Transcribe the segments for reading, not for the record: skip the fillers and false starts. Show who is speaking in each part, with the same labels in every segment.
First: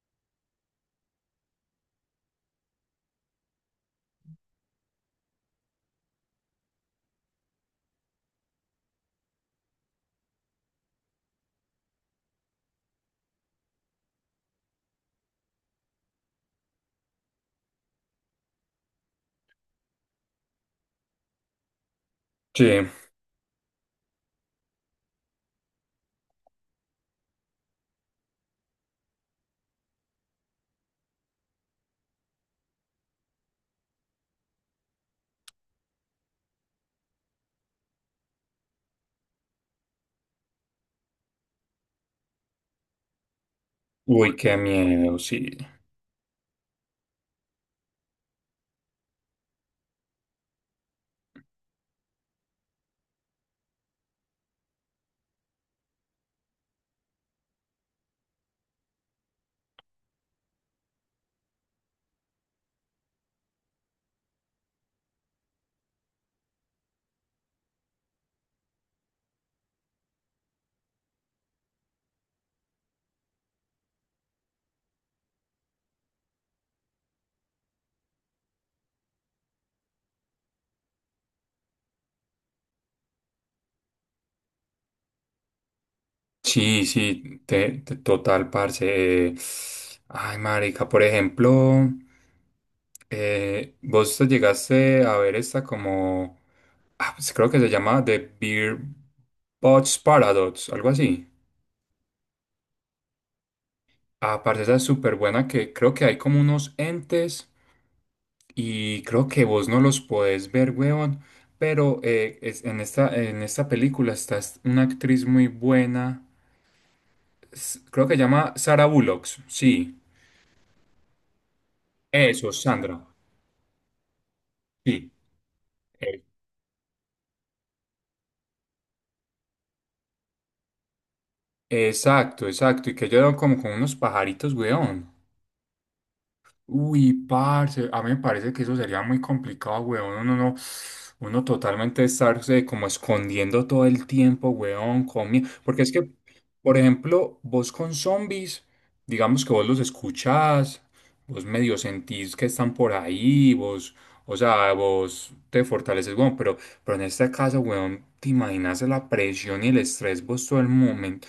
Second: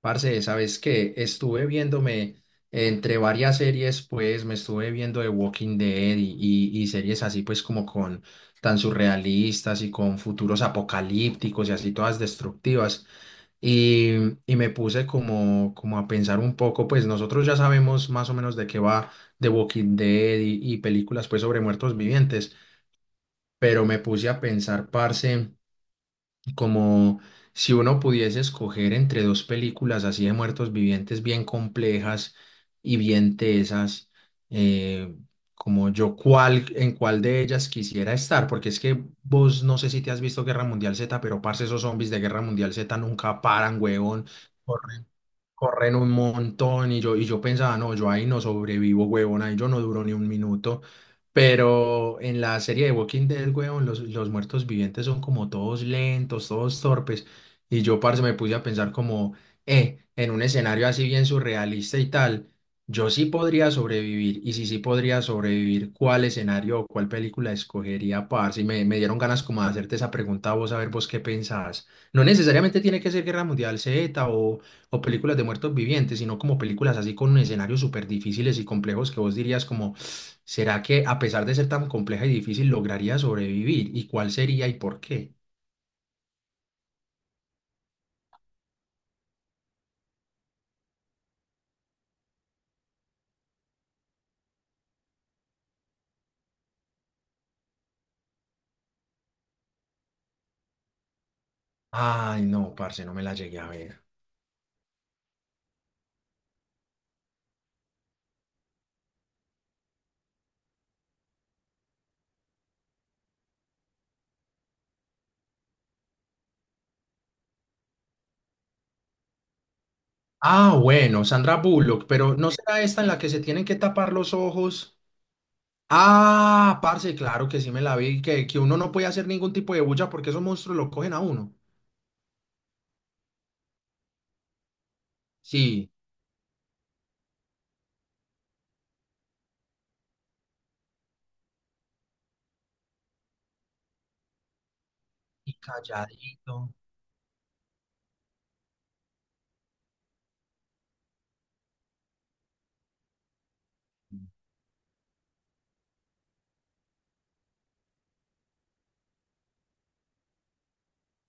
Speaker 1: Parce, ¿sabes qué? Estuve viéndome entre varias series, pues me estuve viendo The Walking Dead y series así, pues como con tan surrealistas y con futuros apocalípticos y así todas destructivas. Y, y me puse como, como a pensar un poco, pues nosotros ya sabemos más o menos de qué va The Walking Dead y películas pues sobre muertos vivientes,
Speaker 2: Sí,
Speaker 1: pero me puse a pensar, parce, como si uno pudiese escoger entre dos películas así de muertos vivientes bien complejas y bien tesas, eh, como yo cuál, en cuál de ellas quisiera estar, porque es que vos no sé si te has visto Guerra Mundial Z, pero parce, esos zombies de Guerra Mundial Z nunca paran, huevón,
Speaker 2: uy, qué miedo, sí.
Speaker 1: corren un montón y yo pensaba, no, yo ahí no sobrevivo, huevón, ahí yo no duro ni un minuto. Pero en la serie de Walking Dead, huevón, los muertos vivientes son como todos lentos, todos torpes. Y yo, parce, me puse a pensar como, en un escenario así bien surrealista y tal, yo sí podría sobrevivir. Y si sí podría sobrevivir, ¿cuál escenario o cuál película escogería, parce? Y me dieron ganas como de hacerte esa pregunta a vos, a ver vos qué pensás. No necesariamente tiene que ser Guerra Mundial Z o películas de muertos vivientes, sino como películas así con escenarios súper difíciles y complejos que vos dirías como, ¿será que a pesar de ser tan compleja y difícil lograría sobrevivir? ¿Y cuál sería y por qué?
Speaker 2: Sí, sí, total, parce. Ay, marica, por ejemplo, vos te llegaste a ver esta como, ah, pues creo que se llama The Beer Bots Paradox, algo así.
Speaker 1: Ay, no, parce, no me la llegué a ver.
Speaker 2: Ah, parce, esa es súper buena, que creo que hay como unos entes y creo que vos no los podés ver, weón. Pero en esta película está una actriz muy buena. Creo que se llama Sara Bullock, sí.
Speaker 1: Ah, bueno, Sandra Bullock, pero ¿no
Speaker 2: Eso,
Speaker 1: será
Speaker 2: Sandra.
Speaker 1: esta en la que se tienen que tapar los ojos?
Speaker 2: Sí. Eh,
Speaker 1: Ah, parce, claro que sí me la vi, que uno no puede hacer ningún tipo de bulla porque esos monstruos lo cogen a uno.
Speaker 2: Exacto, exacto. Y que yo como con unos pajaritos, weón.
Speaker 1: Sí,
Speaker 2: Uy, parce, a mí me parece que eso sería muy complicado, weón. Uno no, uno totalmente estarse como escondiendo todo el tiempo, weón,
Speaker 1: y
Speaker 2: porque es que,
Speaker 1: calladito.
Speaker 2: por ejemplo, vos con zombies, digamos que vos los escuchás, vos medio sentís que están por ahí, o sea, vos te fortaleces, weón, pero en este caso, weón, te imaginas la presión y el estrés vos todo el momento.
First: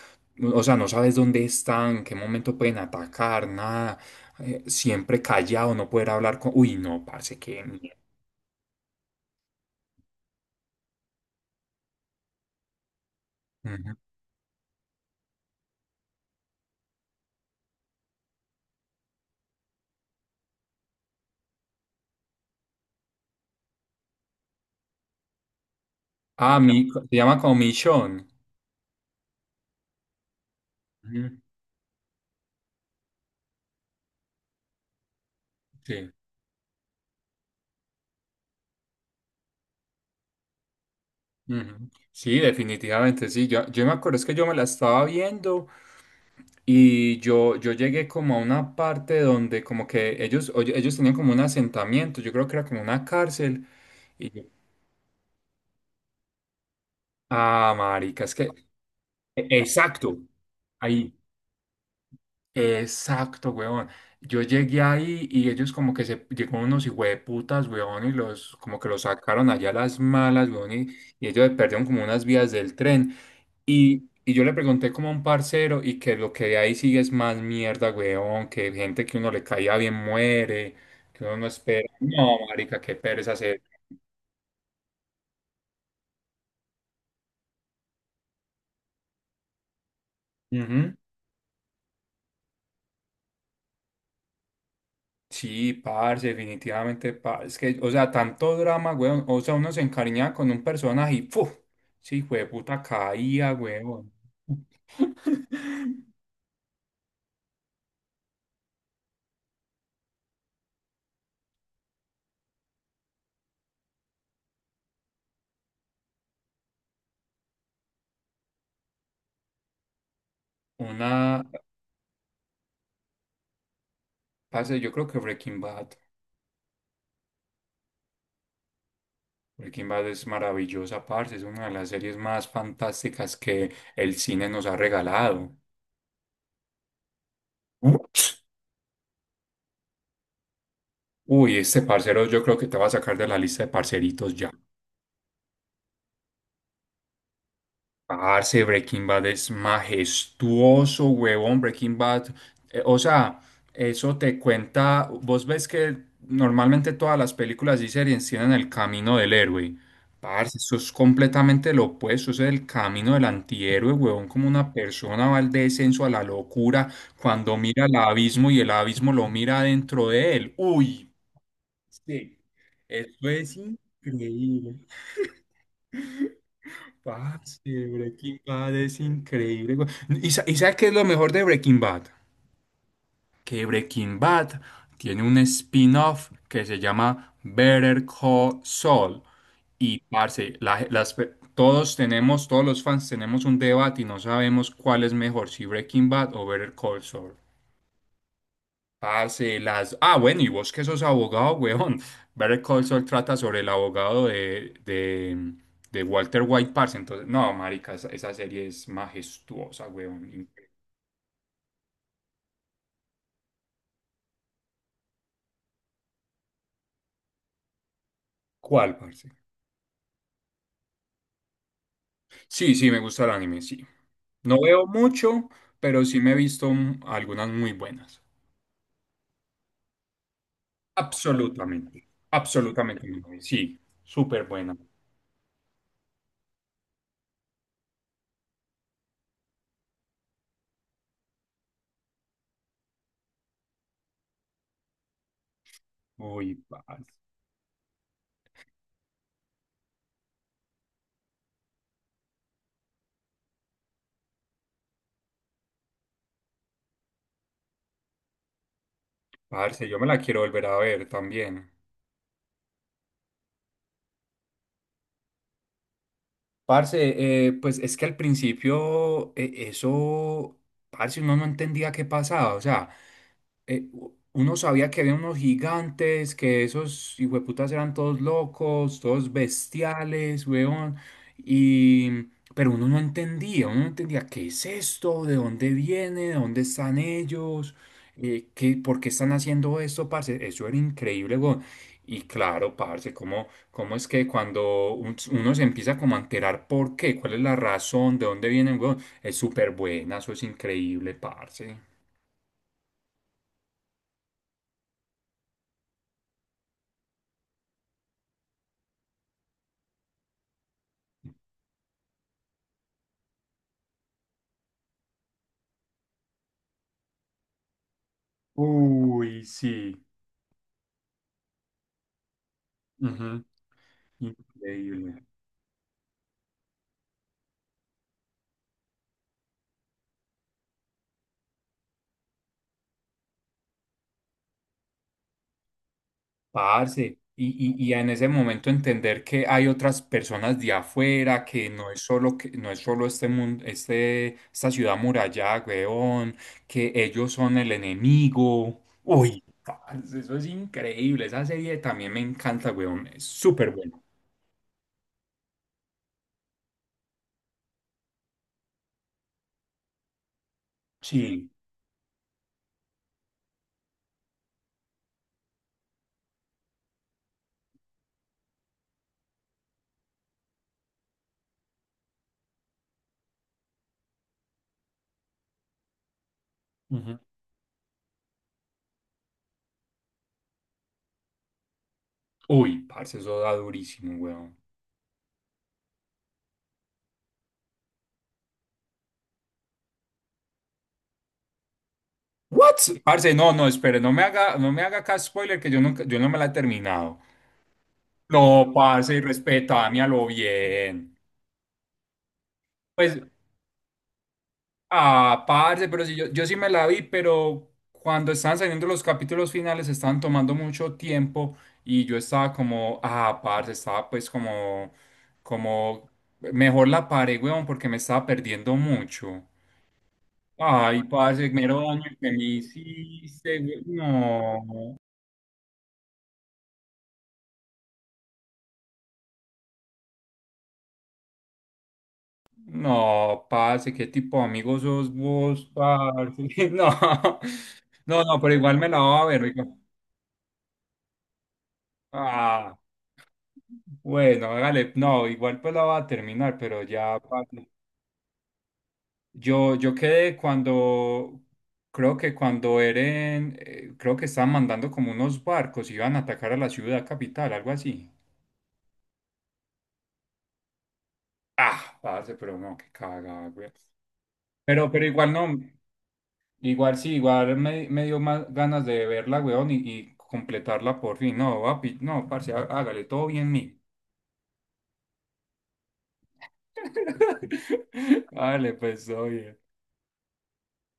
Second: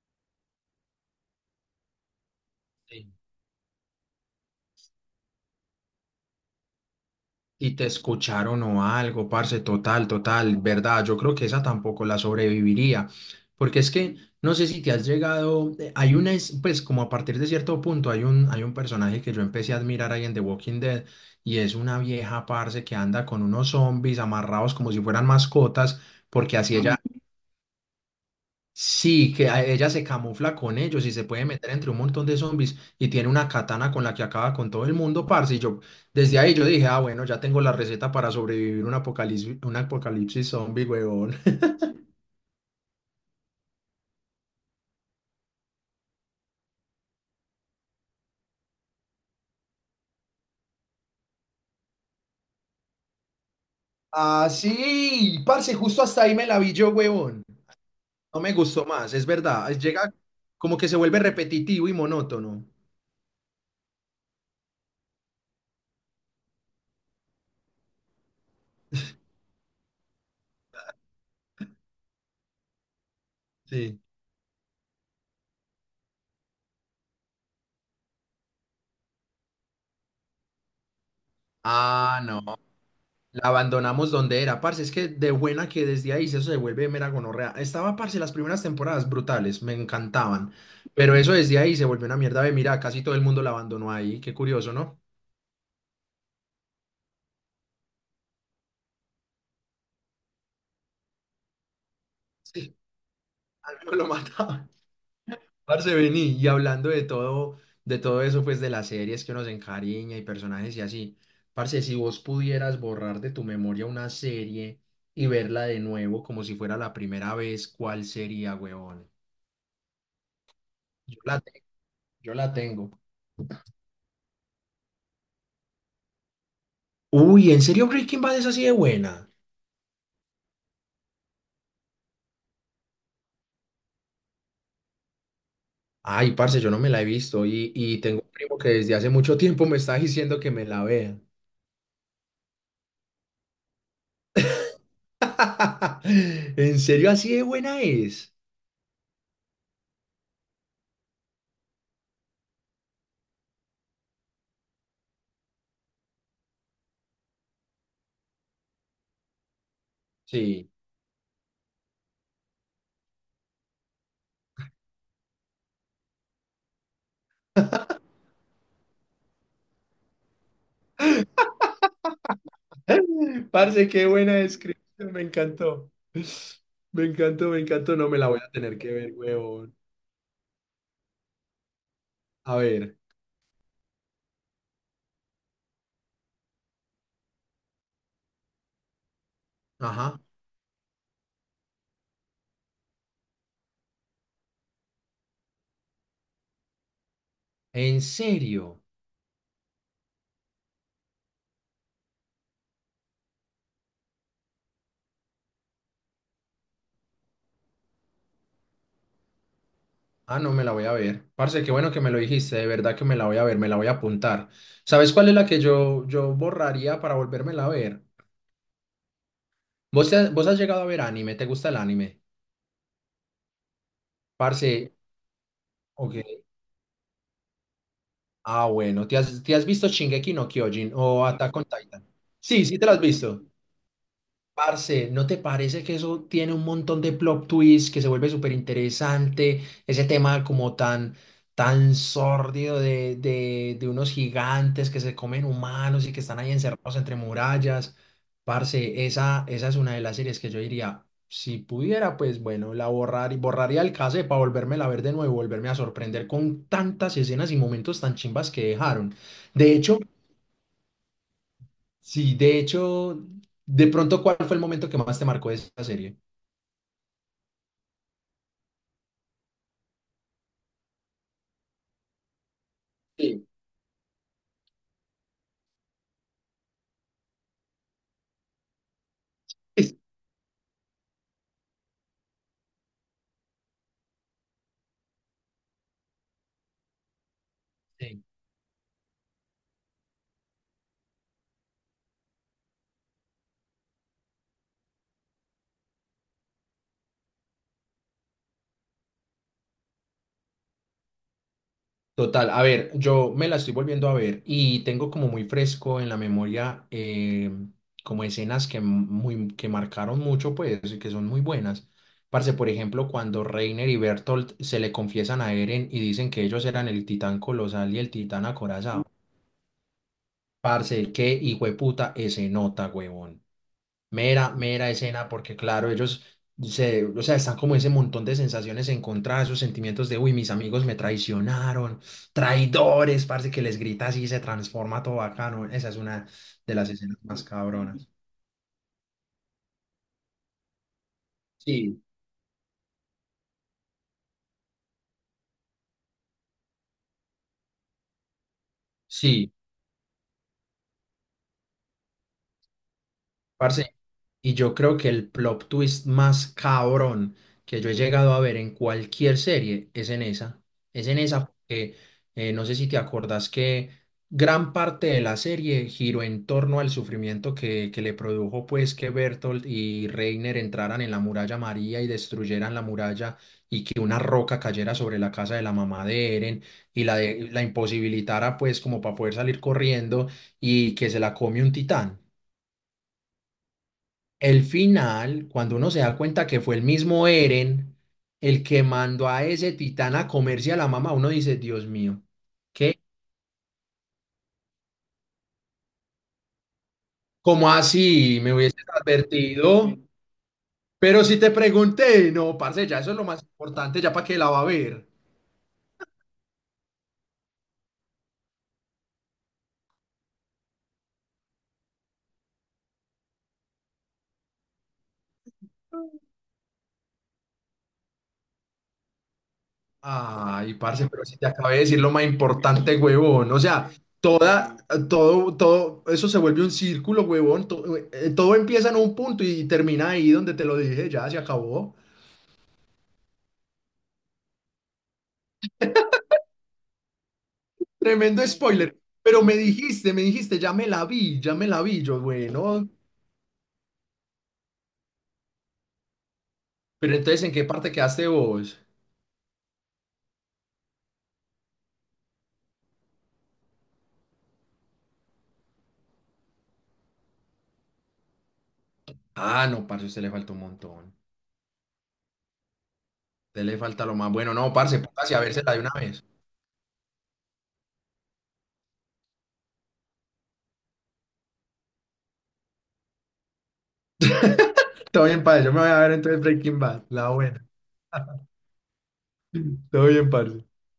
Speaker 2: O sea, no sabes dónde están, en qué momento pueden
Speaker 1: Sí.
Speaker 2: atacar, nada. Siempre callado, no poder hablar con... Uy, no, parce, qué
Speaker 1: Y te
Speaker 2: miedo.
Speaker 1: escucharon o algo, parce, total, total, verdad. Yo creo que esa tampoco la sobreviviría, porque es
Speaker 2: Ujú.
Speaker 1: que no sé si te has llegado, hay una, pues como a partir de cierto punto hay un personaje que yo empecé a admirar ahí en The Walking Dead y es una vieja, parce, que anda con unos zombies amarrados como si fueran mascotas, porque
Speaker 2: Ah,
Speaker 1: así
Speaker 2: mi...
Speaker 1: ella.
Speaker 2: se llama como...
Speaker 1: Sí, ella se camufla con ellos y se
Speaker 2: Ujú.
Speaker 1: puede meter entre un montón de zombies y tiene una katana con la que acaba con todo el mundo, parce. Y yo,
Speaker 2: Sí.
Speaker 1: desde ahí yo dije, ah, bueno, ya tengo la receta para sobrevivir un apocalipsis zombie, huevón.
Speaker 2: Ujú. Sí, definitivamente, sí. Yo me acuerdo es que yo me la estaba viendo y yo llegué como a una parte donde como que ellos, oye, ellos tenían como un asentamiento. Yo creo que era como una cárcel. Y yo,
Speaker 1: Ah, sí, parce, justo hasta ahí me la vi yo, huevón.
Speaker 2: ah, marica, es
Speaker 1: No
Speaker 2: que...
Speaker 1: me gustó más, es verdad. Llega
Speaker 2: Exacto.
Speaker 1: como que se
Speaker 2: Ahí.
Speaker 1: vuelve repetitivo y monótono.
Speaker 2: Exacto, weón. Yo llegué ahí y ellos como que se llegó unos hijueputas, weón, y los como que los sacaron allá a las malas, weón, y ellos perdieron como unas vías del tren.
Speaker 1: Sí.
Speaker 2: Y yo le pregunté como a un parcero, y que lo que de ahí sigue es más mierda, weón, que gente que uno le caía bien muere, que uno no espera.
Speaker 1: Ah,
Speaker 2: No,
Speaker 1: no.
Speaker 2: marica, qué pereza
Speaker 1: La
Speaker 2: hacer.
Speaker 1: abandonamos donde era, parce. Es que de buena que desde ahí eso se vuelve mera gonorrea. Estaba, parce, las primeras temporadas brutales, me encantaban. Pero eso desde ahí se volvió una mierda de mira, casi todo el mundo la abandonó ahí. Qué curioso, ¿no?
Speaker 2: Sí, parce, definitivamente, parce. Es que, o sea, tanto drama, weón. O sea, uno se encariñaba con un personaje y ¡puf! Sí,
Speaker 1: Sí.
Speaker 2: puta caía,
Speaker 1: Al menos lo
Speaker 2: weón.
Speaker 1: mataban. Parce, vení. Y hablando de todo eso, pues de las series que uno se encariña y personajes y así. Parce, si vos pudieras borrar de tu memoria una serie y verla de nuevo como si fuera la primera vez, ¿cuál sería, huevón? Yo la,
Speaker 2: Una,
Speaker 1: te- yo la tengo.
Speaker 2: parce, yo creo que Breaking Bad.
Speaker 1: Uy, ¿en serio Breaking Bad es así de buena?
Speaker 2: Breaking Bad es maravillosa, parce. Es una de las series más fantásticas que el cine nos ha regalado.
Speaker 1: Ay, parce, yo no me la he visto y tengo un
Speaker 2: Ups.
Speaker 1: primo que desde hace mucho tiempo me está diciendo que me la vea.
Speaker 2: Uy, este parcero yo creo que te va a sacar de la lista de parceritos ya.
Speaker 1: ¿En serio así de buena es?
Speaker 2: Parce, Breaking Bad es majestuoso, huevón. Breaking Bad, o sea, eso te cuenta. Vos ves que normalmente todas las películas y series tienen el camino del héroe. Parce,
Speaker 1: Sí.
Speaker 2: eso es completamente lo opuesto. Eso es el camino del antihéroe, huevón. Como una persona va al descenso, a la locura, cuando mira al abismo y el abismo lo mira dentro de él. Uy, sí, eso es
Speaker 1: Parce, qué buena
Speaker 2: increíble.
Speaker 1: descripción, me encantó. Me encantó, me
Speaker 2: Parce,
Speaker 1: encantó, no me la voy
Speaker 2: Breaking
Speaker 1: a
Speaker 2: Bad
Speaker 1: tener que
Speaker 2: es
Speaker 1: ver,
Speaker 2: increíble,
Speaker 1: huevón.
Speaker 2: güey. ¿Y y sabes qué es lo mejor de Breaking Bad?
Speaker 1: A ver.
Speaker 2: Que Breaking Bad tiene un spin-off que se llama Better Call Saul. Y,
Speaker 1: Ajá.
Speaker 2: parce, la ge- las pe- todos tenemos, todos los fans tenemos un debate y no sabemos cuál es mejor, si Breaking Bad o Better Call Saul.
Speaker 1: ¿En serio?
Speaker 2: Parce, las... Ah, bueno, y vos que sos abogado, weón. Better Call Saul trata sobre el abogado de Walter White, parce. Entonces, no, marica, esa serie es majestuosa,
Speaker 1: Ah,
Speaker 2: weón.
Speaker 1: no me la voy a ver. Parce, qué bueno que me lo dijiste, de verdad que me la voy a ver, me la voy a apuntar. ¿Sabes cuál es la que yo borraría para volvérmela a ver?
Speaker 2: ¿Cuál, parce?
Speaker 1: ¿Vos, te has, vos has llegado a ver anime? ¿Te gusta el anime?
Speaker 2: Sí, sí, me gusta el anime, sí. No
Speaker 1: Parce,
Speaker 2: veo mucho, pero sí me he
Speaker 1: ok.
Speaker 2: visto algunas muy buenas.
Speaker 1: Ah, bueno, te has visto Shingeki no Kyojin o Attack on
Speaker 2: Absolutamente,
Speaker 1: Titan? Sí, sí te lo has
Speaker 2: absolutamente,
Speaker 1: visto.
Speaker 2: sí, súper buena.
Speaker 1: Parce, ¿no te parece que eso tiene un montón de plot twists que se vuelve súper interesante? Ese tema como tan, tan sórdido de unos gigantes que se comen humanos y que están ahí
Speaker 2: Uy,
Speaker 1: encerrados
Speaker 2: parce,
Speaker 1: entre murallas. Parce, esa es una de las series que yo diría, si pudiera, pues bueno, la borrar y borraría el cassette para volverme a ver de nuevo, volverme a sorprender con tantas escenas y momentos tan chimbas que dejaron. De
Speaker 2: parce, yo
Speaker 1: hecho,
Speaker 2: me la quiero volver a ver también.
Speaker 1: sí, de hecho, de pronto, ¿cuál fue el momento que más te marcó de esa serie?
Speaker 2: Parce, pues es que al principio parce, uno no entendía qué pasaba, o sea,
Speaker 1: Sí.
Speaker 2: uno sabía que había unos gigantes, que esos hijueputas eran todos locos, todos bestiales, weón. Y, pero uno no entendía qué es esto, de dónde viene, de dónde están ellos,
Speaker 1: Sí.
Speaker 2: por qué están haciendo esto, parce. Eso era increíble, weón. Y claro, parce, ¿ cómo es que cuando uno se empieza como a enterar por qué, cuál es la razón, de dónde vienen, weón? Es súper buena, eso es increíble, parce.
Speaker 1: Total, a ver, yo me la estoy volviendo a ver y tengo como muy fresco en la memoria como escenas que, muy, que marcaron mucho, pues, y que son muy buenas. Parce, por ejemplo, cuando Reiner y Bertolt se le confiesan a Eren y dicen que ellos eran el titán colosal y el titán acorazado.
Speaker 2: Uy, sí.
Speaker 1: Parce, qué hijueputa ese nota, huevón.
Speaker 2: Ujú.
Speaker 1: Mera, mera
Speaker 2: Increíble.
Speaker 1: escena, porque claro, ellos se, o sea, están como ese montón de sensaciones encontradas, esos sentimientos de, uy, mis amigos me traicionaron, traidores, parece que les grita así y se transforma todo bacano. Esa es una de las
Speaker 2: Parce,
Speaker 1: escenas más
Speaker 2: y
Speaker 1: cabronas.
Speaker 2: en ese momento entender que hay otras personas de afuera, que no es
Speaker 1: Sí.
Speaker 2: solo que, no es solo este mundo, esta ciudad muralla, weón, que ellos son el enemigo. Uy,
Speaker 1: Sí.
Speaker 2: parce, eso es increíble. Esa serie también me encanta, weón. Es súper
Speaker 1: Parce,
Speaker 2: bueno.
Speaker 1: y yo creo que el plot twist más cabrón que yo he llegado a ver en cualquier serie es en esa. Es en esa
Speaker 2: Sí.
Speaker 1: porque no sé si te acordás que gran parte de la serie giró en torno al sufrimiento que le produjo pues que Bertolt y Reiner entraran en la muralla María y destruyeran la muralla y que una roca cayera sobre la casa de la mamá de Eren y la,
Speaker 2: Ujú.
Speaker 1: la imposibilitara pues como para poder salir corriendo y que se la come un titán.
Speaker 2: Uy, parce, eso da durísimo, weón.
Speaker 1: El final, cuando uno se da cuenta que fue el mismo Eren el que mandó a ese titán a comerse a la mamá, uno dice, Dios mío,
Speaker 2: What?
Speaker 1: ¿qué?
Speaker 2: Parce, no, no, espere, no me haga acá spoiler, que yo nunca, yo no me la he terminado.
Speaker 1: ¿Cómo así? Me
Speaker 2: No,
Speaker 1: hubieses
Speaker 2: parce,
Speaker 1: advertido.
Speaker 2: respetame a lo bien.
Speaker 1: Pero si te pregunté, no, parce, ya eso
Speaker 2: Pues,
Speaker 1: es lo más importante, ya para qué la va a ver.
Speaker 2: ah, parce, pero si yo, yo sí me la vi, pero cuando estaban saliendo los capítulos finales estaban tomando mucho tiempo y yo estaba como, ah, parce, estaba pues como, como, mejor la paré, weón, porque me estaba perdiendo mucho.
Speaker 1: Ay,
Speaker 2: Ay,
Speaker 1: parce, pero si te
Speaker 2: parce,
Speaker 1: acabé
Speaker 2: mero
Speaker 1: de decir
Speaker 2: daño
Speaker 1: lo más
Speaker 2: que me
Speaker 1: importante, huevón.
Speaker 2: hiciste,
Speaker 1: O sea,
Speaker 2: weón.
Speaker 1: toda,
Speaker 2: No.
Speaker 1: todo, todo, eso se vuelve un círculo, huevón. Todo, empieza en un punto y termina ahí donde te lo dije, ya se acabó.
Speaker 2: No, parce, qué tipo de amigo sos vos, parce. No, no,
Speaker 1: Tremendo
Speaker 2: pero igual me la
Speaker 1: spoiler.
Speaker 2: va a
Speaker 1: Pero
Speaker 2: ver, oiga.
Speaker 1: me dijiste, ya me la vi, ya me la vi. Yo,
Speaker 2: Ah,
Speaker 1: bueno,
Speaker 2: bueno, hágale. No, igual pues la va a terminar, pero
Speaker 1: pero
Speaker 2: ya,
Speaker 1: entonces, ¿en qué
Speaker 2: parce.
Speaker 1: parte quedaste vos?
Speaker 2: Yo quedé cuando, creo que cuando Eren, creo que estaban mandando como unos barcos, iban a atacar a la ciudad capital, algo así.
Speaker 1: Ah, no, parce, a usted le falta un montón. A
Speaker 2: Ah, parce, pero no, qué caga,
Speaker 1: usted
Speaker 2: güey.
Speaker 1: le falta lo más bueno. No, parce,
Speaker 2: Pero igual
Speaker 1: póngase a
Speaker 2: no.
Speaker 1: vérsela de una vez.
Speaker 2: Igual sí, me dio más ganas de verla, weón, y completarla por fin. No, papi, no, parce, hágale, todo bien mí.
Speaker 1: Todo bien, padre. Yo me voy a ver entonces Breaking Bad, la buena.
Speaker 2: Hágale pues, oye.
Speaker 1: Todo bien, parce.